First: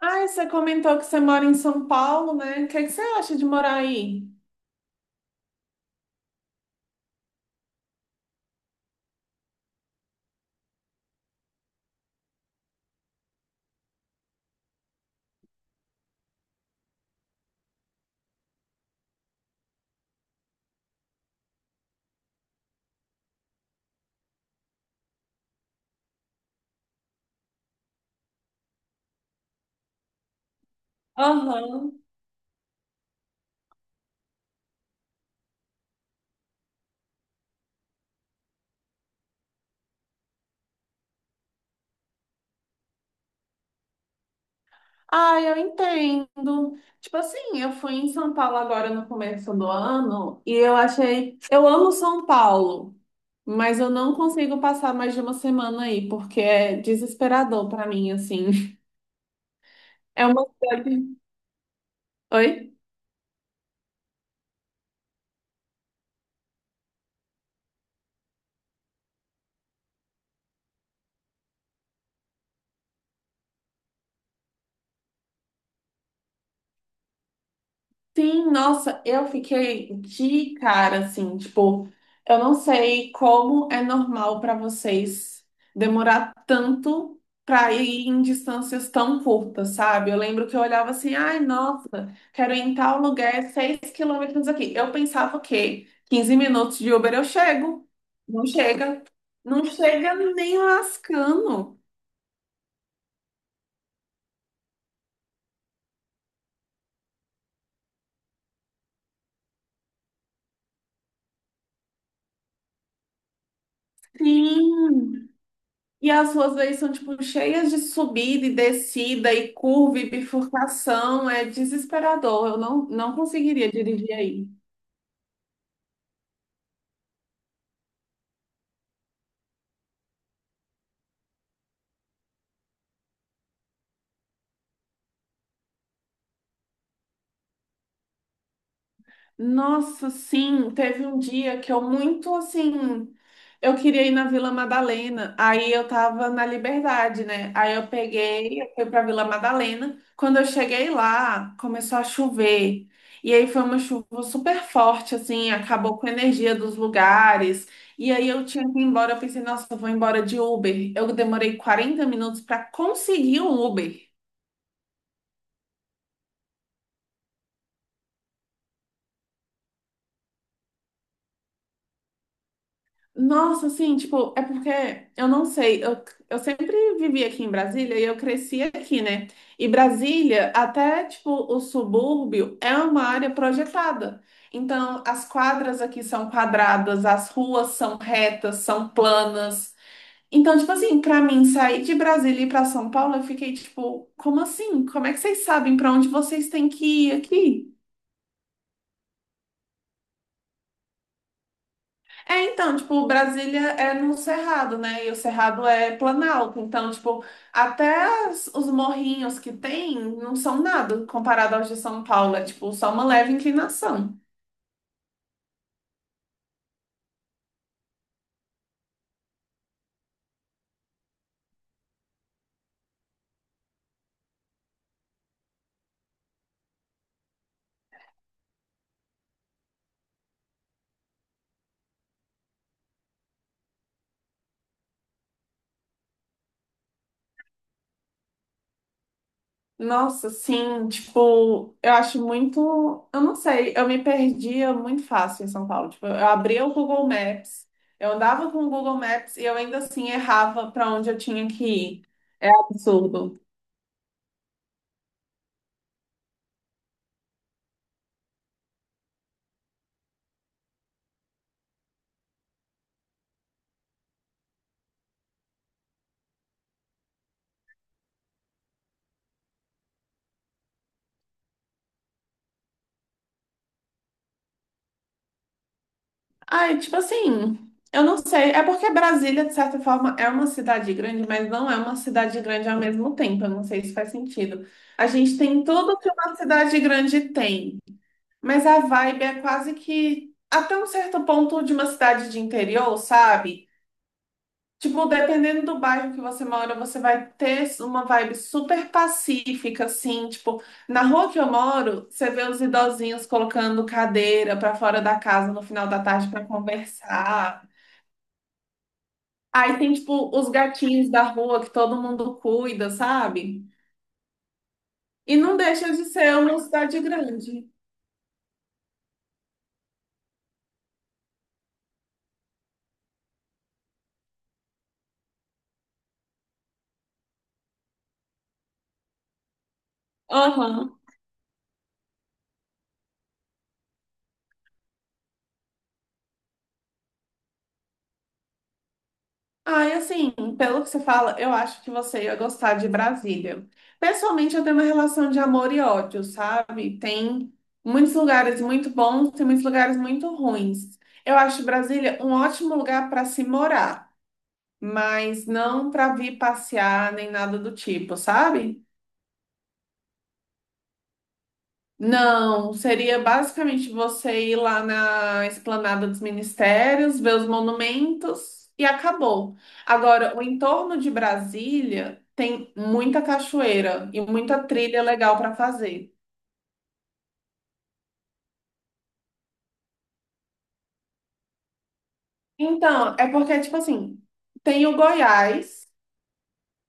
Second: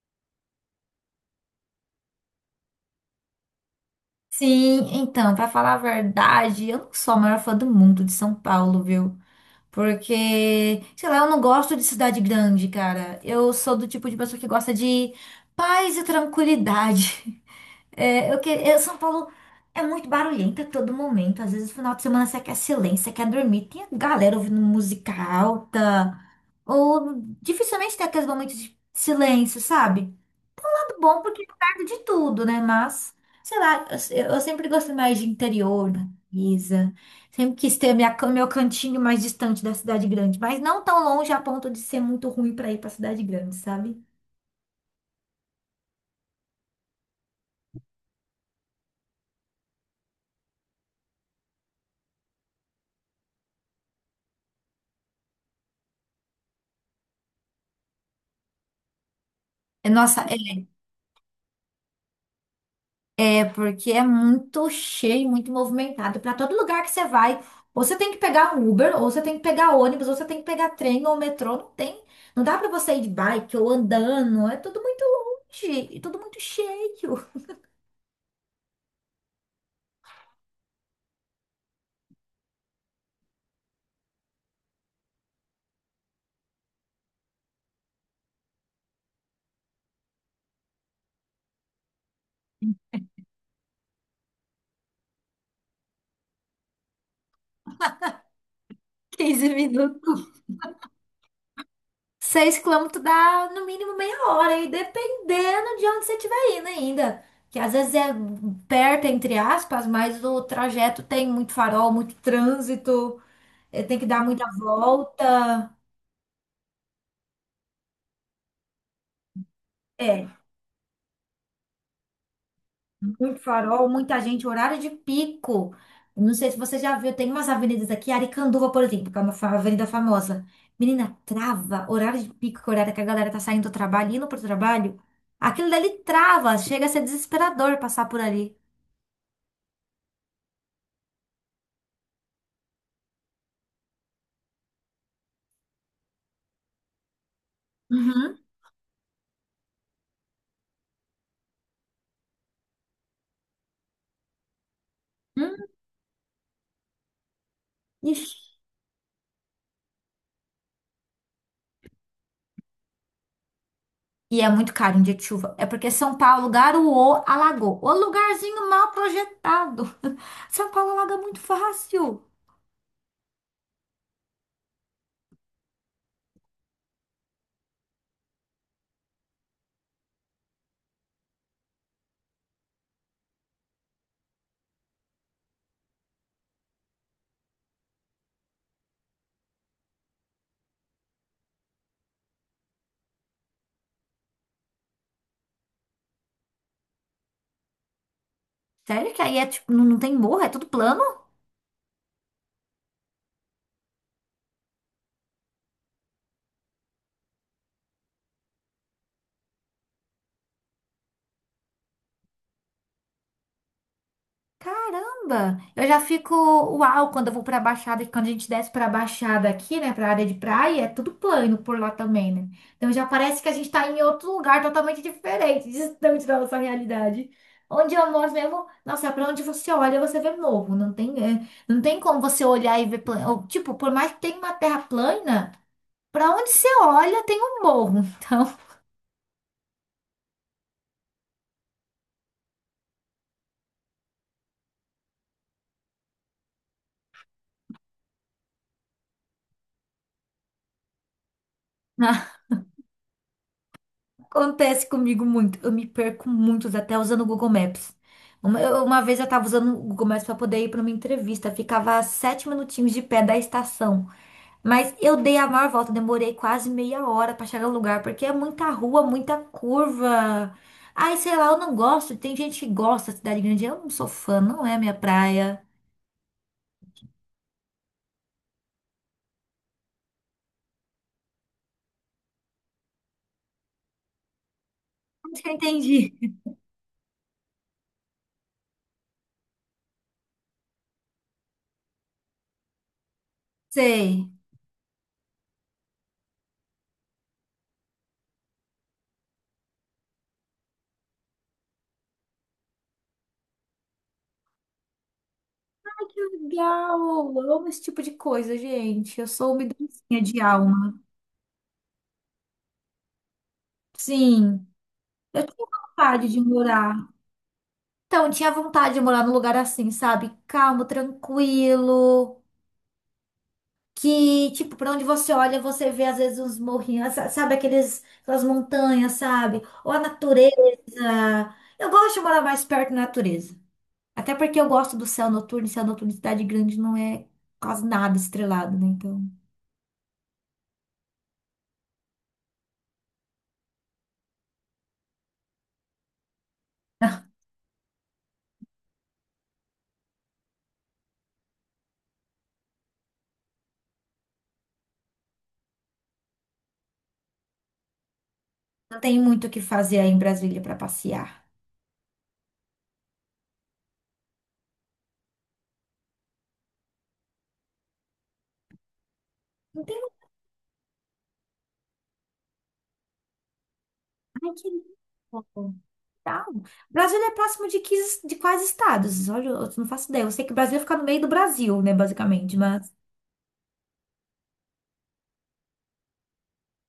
Ah, você comentou que você mora em São Paulo, né? O que é que você acha de morar aí? Sim, então, pra falar a verdade, eu não sou a maior fã do mundo de São Paulo, viu? Porque, sei lá, eu não gosto de cidade grande, cara. Eu sou do tipo de pessoa que gosta de paz e tranquilidade. É, São Paulo é muito barulhenta a todo momento. Às vezes, no final de semana, você quer silêncio, você quer dormir. Tem a galera ouvindo música alta. Ou dificilmente tem aqueles momentos de silêncio, sabe? Bom porque é perto Aham. de tudo, né? Mas, sei lá, eu sempre gostei mais de interior, natureza. Sempre quis ter meu cantinho mais distante da cidade grande, mas não tão longe a ponto de ser muito ruim para ir para cidade grande, sabe? Ah, eu entendo. Tipo assim, eu fui em São Paulo agora no começo do ano e eu achei. Eu amo São Paulo, mas eu não consigo passar mais de uma semana aí, porque é desesperador pra mim, assim. É, nossa, É uma cidade. Oi? é porque é muito cheio, muito movimentado. Para todo lugar que você vai, ou você tem que pegar um Uber, ou você tem que pegar ônibus, ou você tem que pegar trem ou metrô, não tem. Não dá para você ir de bike ou andando, é tudo muito longe, e tudo muito cheio. Sim, nossa, eu fiquei de cara, assim, tipo, eu não sei como é normal para vocês demorar tanto para ir em distâncias tão curtas, sabe? Eu lembro que eu olhava assim, ai, nossa, quero ir em tal lugar, é 6 quilômetros aqui. Eu pensava o quê? 15 minutos de Uber eu chego. Não chega. quinze Não chega minutos. nem lascando. 6 quilômetros dá no mínimo meia hora, e dependendo de onde você estiver indo ainda. Que às vezes é perto, entre aspas, mas o trajeto tem muito farol, muito trânsito, tem que dar muita Sim. volta. E as ruas aí são, tipo, cheias de subida e descida e curva e É, bifurcação. É desesperador. Eu não muito conseguiria farol, dirigir muita gente, aí. horário de pico. Não sei se você já viu, tem umas avenidas aqui, Aricanduva, por exemplo, que é uma avenida famosa. Menina, trava, horário de pico, que é o horário que a galera tá saindo do trabalho, indo pro trabalho. Aquilo dali trava, chega a ser desesperador passar por ali. Nossa, sim, teve um dia que eu muito assim, eu queria ir na Vila Madalena, aí eu tava na Liberdade, né? Aí eu Uhum. peguei, eu fui pra Vila Madalena. Quando eu cheguei lá, começou a chover. E aí foi uma chuva super forte, assim, Hum, acabou com a energia dos lugares. E aí ixi. eu tinha que ir embora, eu pensei, nossa, eu vou embora de Uber. Eu demorei 40 minutos para conseguir um Uber. E é muito caro em dia de chuva. É porque São Paulo garoou, alagou. O lugarzinho mal projetado. São Paulo alaga muito fácil. Nossa, assim, tipo, é porque eu não sei, eu sempre vivi aqui em Brasília e eu cresci aqui, né? E Brasília, até tipo o subúrbio, é uma área projetada. Então, as quadras aqui são quadradas, as ruas são retas, são planas. Então, tipo assim, pra mim sair de Brasília e ir pra São Paulo, eu fiquei tipo, como assim? Como é que vocês sabem pra onde vocês têm que ir aqui? Sério que aí é tipo, não, não tem morro, é tudo plano? É, então, tipo, Brasília é no Cerrado, né? E o Cerrado é Planalto. Então, tipo, até os morrinhos que tem não são nada comparado aos de São Paulo. É, tipo, só uma leve inclinação. Caramba! Eu já fico uau quando eu vou pra Baixada, que quando a gente desce pra Baixada aqui, né, pra área de praia, é tudo plano por lá também, né? Então já parece que a gente tá em outro lugar totalmente diferente, distante da nossa realidade. Onde eu moro mesmo, nossa, pra onde você olha, você vê morro. Não tem, é, não tem como você olhar e ver plano. Ou, tipo, por mais que tenha uma terra plana, pra onde você olha, tem um morro. Então. Nossa, sim, tipo, eu acho muito. Eu não sei, eu me perdia muito fácil em São Paulo. Tipo, eu abria o Google Maps, eu andava com o Google Maps e eu ainda assim errava para onde eu tinha que ir. É absurdo. Acontece comigo muito. Eu me perco muitos, até usando o Google Maps. Uma vez eu tava usando o Google Maps para poder ir para uma entrevista. Ficava a 7 minutinhos de pé da estação. Mas eu dei a maior volta, demorei quase meia hora para chegar no lugar, porque é muita rua, muita curva. Ai, sei lá, eu não gosto. Tem gente que gosta da cidade grande. Eu não sou fã, não é minha praia. Ai, tipo assim, eu não sei. É porque Brasília, de certa forma, é uma cidade grande, mas não é uma cidade grande ao mesmo tempo. Eu não sei se faz sentido. A gente Acho que eu tem tudo que entendi. uma cidade grande tem, mas a vibe é quase que até um certo ponto de uma cidade de interior, sabe? Sei. Tipo, dependendo do bairro que você mora, você vai ter uma vibe super pacífica, assim. Tipo, na rua que eu moro, você vê os idosinhos colocando cadeira pra fora da casa no final da Ai, que tarde pra legal! Eu conversar. amo esse tipo de coisa, gente. Eu sou uma Aí tem, dancinha tipo, de os alma. gatinhos da rua que todo mundo cuida, sabe? Sim. E Eu não tinha deixa de vontade ser de uma morar. cidade grande. Então, eu tinha vontade de morar num lugar assim, sabe? Calmo, tranquilo. Que, tipo, pra onde você olha, você vê às vezes uns morrinhos, sabe? Aqueles, aquelas montanhas, sabe? Ou a natureza. Aham. Eu gosto de morar mais perto da natureza. Até porque eu gosto do céu noturno, e céu noturno em cidade grande não é quase nada estrelado, né? Então, Ah, e assim, pelo que você fala, eu acho que você ia gostar de Brasília. Pessoalmente, eu tenho uma relação de amor e ódio, sabe? Tem muitos lugares muito bons, tem muitos lugares muito ruins. Eu acho Brasília um ótimo lugar para se morar, mas não para vir passear nem nada do tipo, sabe? não tem muito o que fazer aí em Brasília pra passear. Não, seria basicamente você ir lá na Esplanada dos Ministérios, ver os monumentos e acabou. Não tem. Agora, o entorno de Brasília tem muita cachoeira e Ai, muita que lindo. trilha legal para fazer. Tá. Brasília é próximo de, que, de quais estados? Olha, eu não faço ideia. Eu sei que o Brasil fica no meio do Brasil, né, basicamente, mas Então, é porque, tipo assim, tem o Goiás,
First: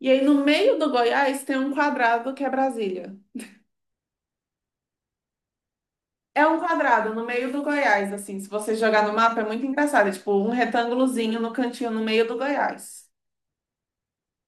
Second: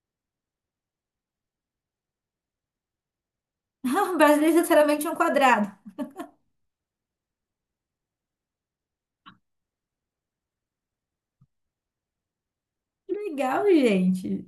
e aí no meio do Goiás tem um quadrado que é Brasília. Brasília é literalmente um quadrado. É um quadrado no meio do Goiás, assim, se você jogar no mapa é muito engraçado, é tipo um retângulozinho no cantinho no meio do Goiás. Que legal, gente.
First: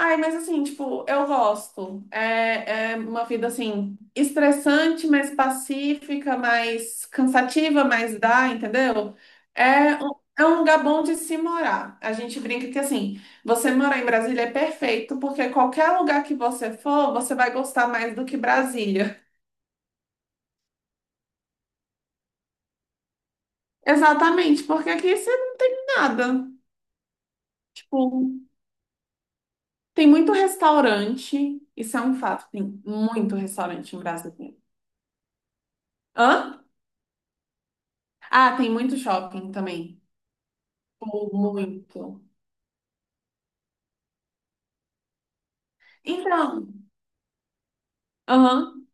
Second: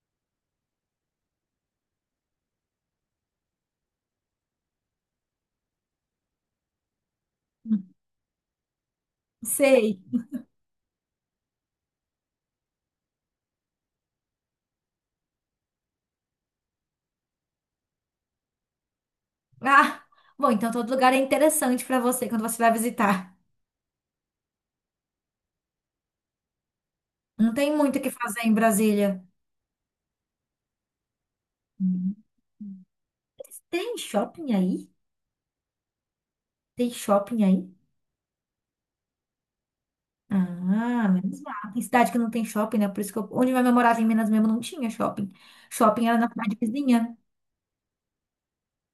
Ai, mas assim, tipo, eu gosto. É, é uma vida assim, estressante, mas pacífica, mais cansativa, mas dá, entendeu? É, Sei. um- é um lugar bom de se morar. A gente brinca que assim, você morar em Brasília é perfeito, porque qualquer lugar que você for, você vai gostar mais do que Brasília. Ah, bom, então todo lugar é interessante para você quando você vai visitar. Exatamente, porque aqui isso é nada. Não tem muito o Tipo, que fazer em Brasília. tem muito restaurante, isso é um Hum. fato, tem muito restaurante Tem em shopping Brasília. aí? Hã? Tem shopping aí? Ah, tem muito shopping também. Ah, menos mal. Tem cidade que Muito. não tem shopping, né? Por isso que eu, onde minha mãe morava em Minas mesmo não tinha shopping. Shopping era na Então, cidade vizinha. aham.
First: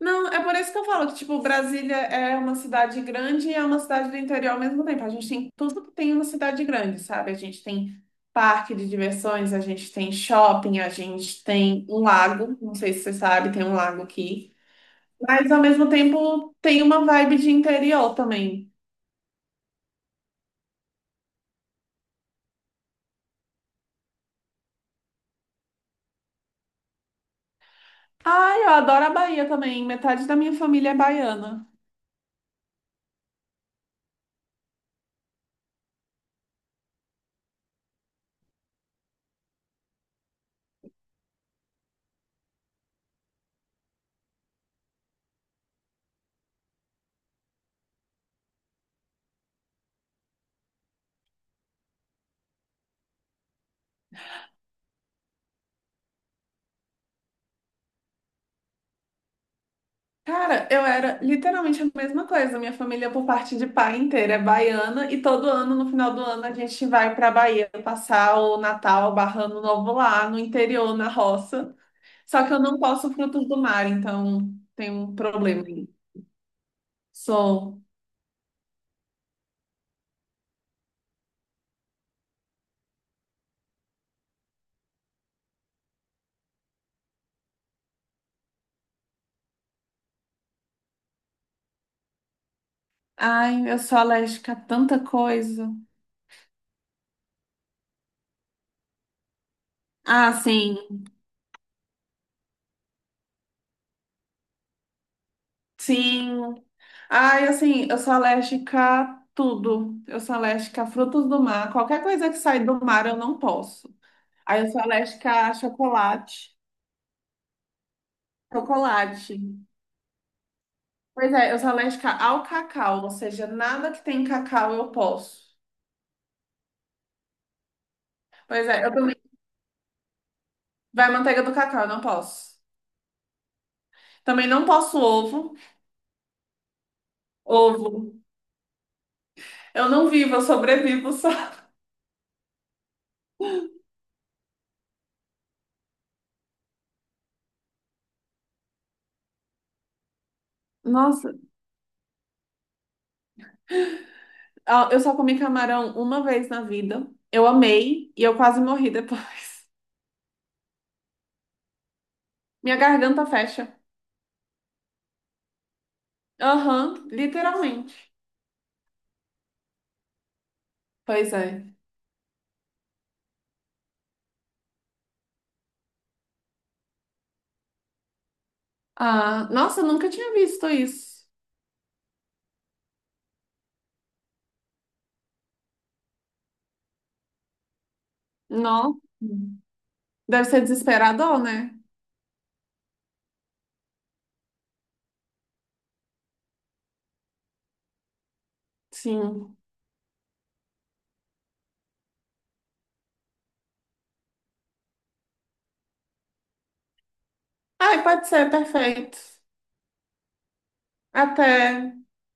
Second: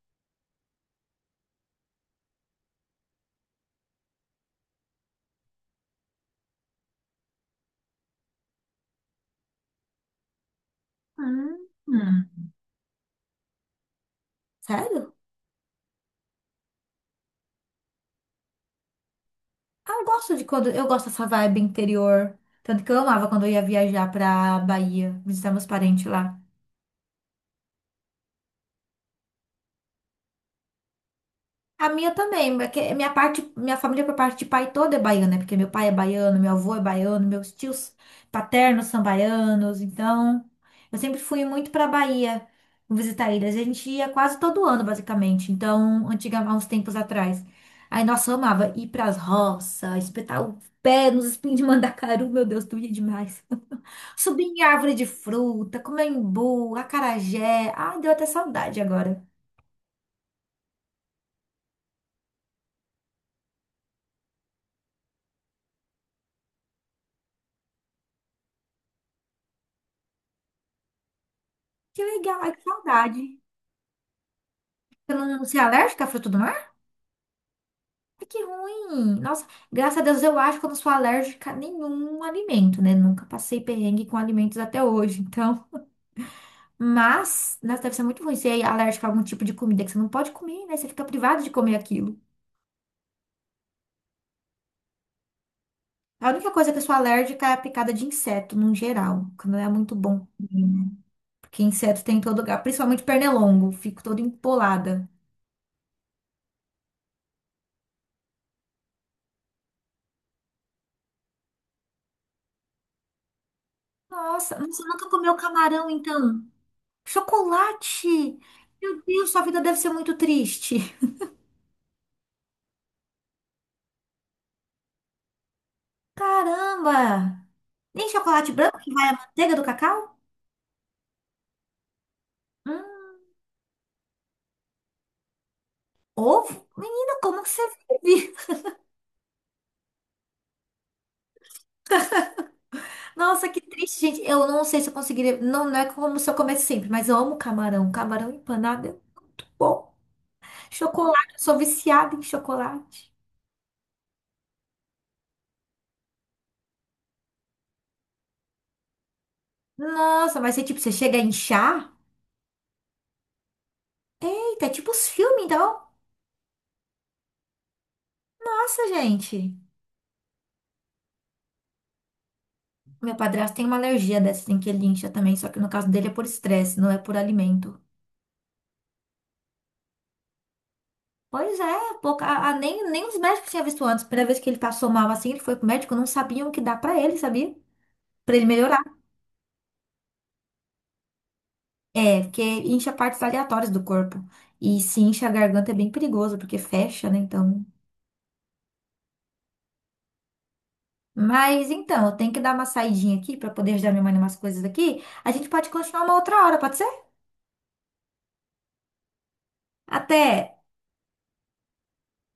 Não, é por isso que eu falo que, tipo, Brasília é uma cidade grande e é uma cidade do interior ao mesmo tempo. A gente tem tudo que tem uma cidade grande, sabe? A gente tem parque de diversões, a gente tem shopping, a gente tem um Hum. lago, não sei se você sabe, tem um lago aqui. Sério? Mas, ao mesmo tempo, tem uma vibe de interior também. Ah, eu gosto de quando. Eu gosto dessa vibe interior. Tanto que eu amava quando eu ia viajar pra Bahia, visitar meus parentes lá. Ai, eu adoro a Bahia também. Metade da minha família é baiana. A minha também, porque minha parte, minha família por parte de pai toda é baiana, né? Porque meu pai é baiano, meu avô é baiano, meus tios paternos são baianos, então eu sempre fui muito pra Bahia visitar eles. A gente ia quase todo ano, basicamente. Então, antiga, há uns tempos atrás. Aí, nossa, eu amava ir pras roças, espetar o pé nos espinhos de mandacaru, meu Deus, doía demais. Subir em árvore de fruta, comer imbu, acarajé. Ah, deu até saudade agora. Cara, eu era literalmente a mesma coisa. Minha família, por parte de pai inteira, é baiana e todo ano, no final do ano, a gente vai para Bahia passar o Natal, barra Ano Novo lá no interior, na roça. Que legal, Só ai, que eu que não posso saudade. frutos do mar, então tem Você um não, você é problema aí. alérgica a fruta do mar? Sou. Ai, que ruim. Nossa, graças a Deus eu acho que eu não sou alérgica a nenhum alimento, né? Nunca passei perrengue com alimentos até hoje, então. Mas, nossa, deve ser muito ruim ser alérgica a algum tipo de comida que você não pode comer, né? Você fica privado de comer aquilo. Ai, eu sou alérgica a tanta coisa. A única coisa que eu sou alérgica é a picada de inseto, no geral, que não é muito bom. Ah, sim. Porque inseto tem em todo lugar, principalmente pernilongo. Fico toda empolada. Sim. Ai, assim, eu sou alérgica a tudo. Eu sou alérgica a frutos do mar. Qualquer coisa que sai do mar, eu não posso. Nossa, Aí eu sou você nunca alérgica comeu a camarão, então? chocolate. Chocolate! Meu Chocolate. Deus, sua vida deve ser muito triste. Pois é, eu sou alérgica ao cacau, ou seja, nada que tem cacau eu posso. Caramba! Nem chocolate Pois branco é, que eu vai a também. manteiga do cacau? Vai manteiga do cacau, eu não posso. Hum, Também não posso ovo. ovo? Menina, como que você Ovo. vive? Eu não vivo, eu sobrevivo só. Nossa, que triste, gente. Eu não sei se eu conseguiria. Não, não é como se eu comesse sempre, mas eu amo camarão. Camarão empanado é muito bom. Nossa, Chocolate, eu sou viciada em chocolate. ó, eu só comi camarão uma vez na vida. Eu amei e eu quase morri depois. Nossa, mas você, tipo, você chega a inchar? Minha garganta fecha. É tipo os filmes, então. Aham, literalmente. Nossa, gente. Pois é. Meu padrasto tem uma alergia dessa, tem que ele incha também, só que no caso dele é por estresse, não é por alimento. Ah, nossa, eu nunca tinha visto isso. Pois é, pouca, nem os médicos tinham visto antes. Primeira vez que ele passou mal assim, ele foi pro médico, não sabiam o que dar pra ele, sabia? Pra ele melhorar. Nossa. Deve ser desesperador, né? É, porque incha partes aleatórias do corpo. E se incha a garganta é bem perigoso, porque fecha, né? Então. Sim. Mas então, eu tenho que dar uma saidinha aqui pra poder ajudar minha mãe em umas coisas aqui. A gente pode continuar uma outra hora, pode ser? Ai, pode ser, perfeito. Até! Até.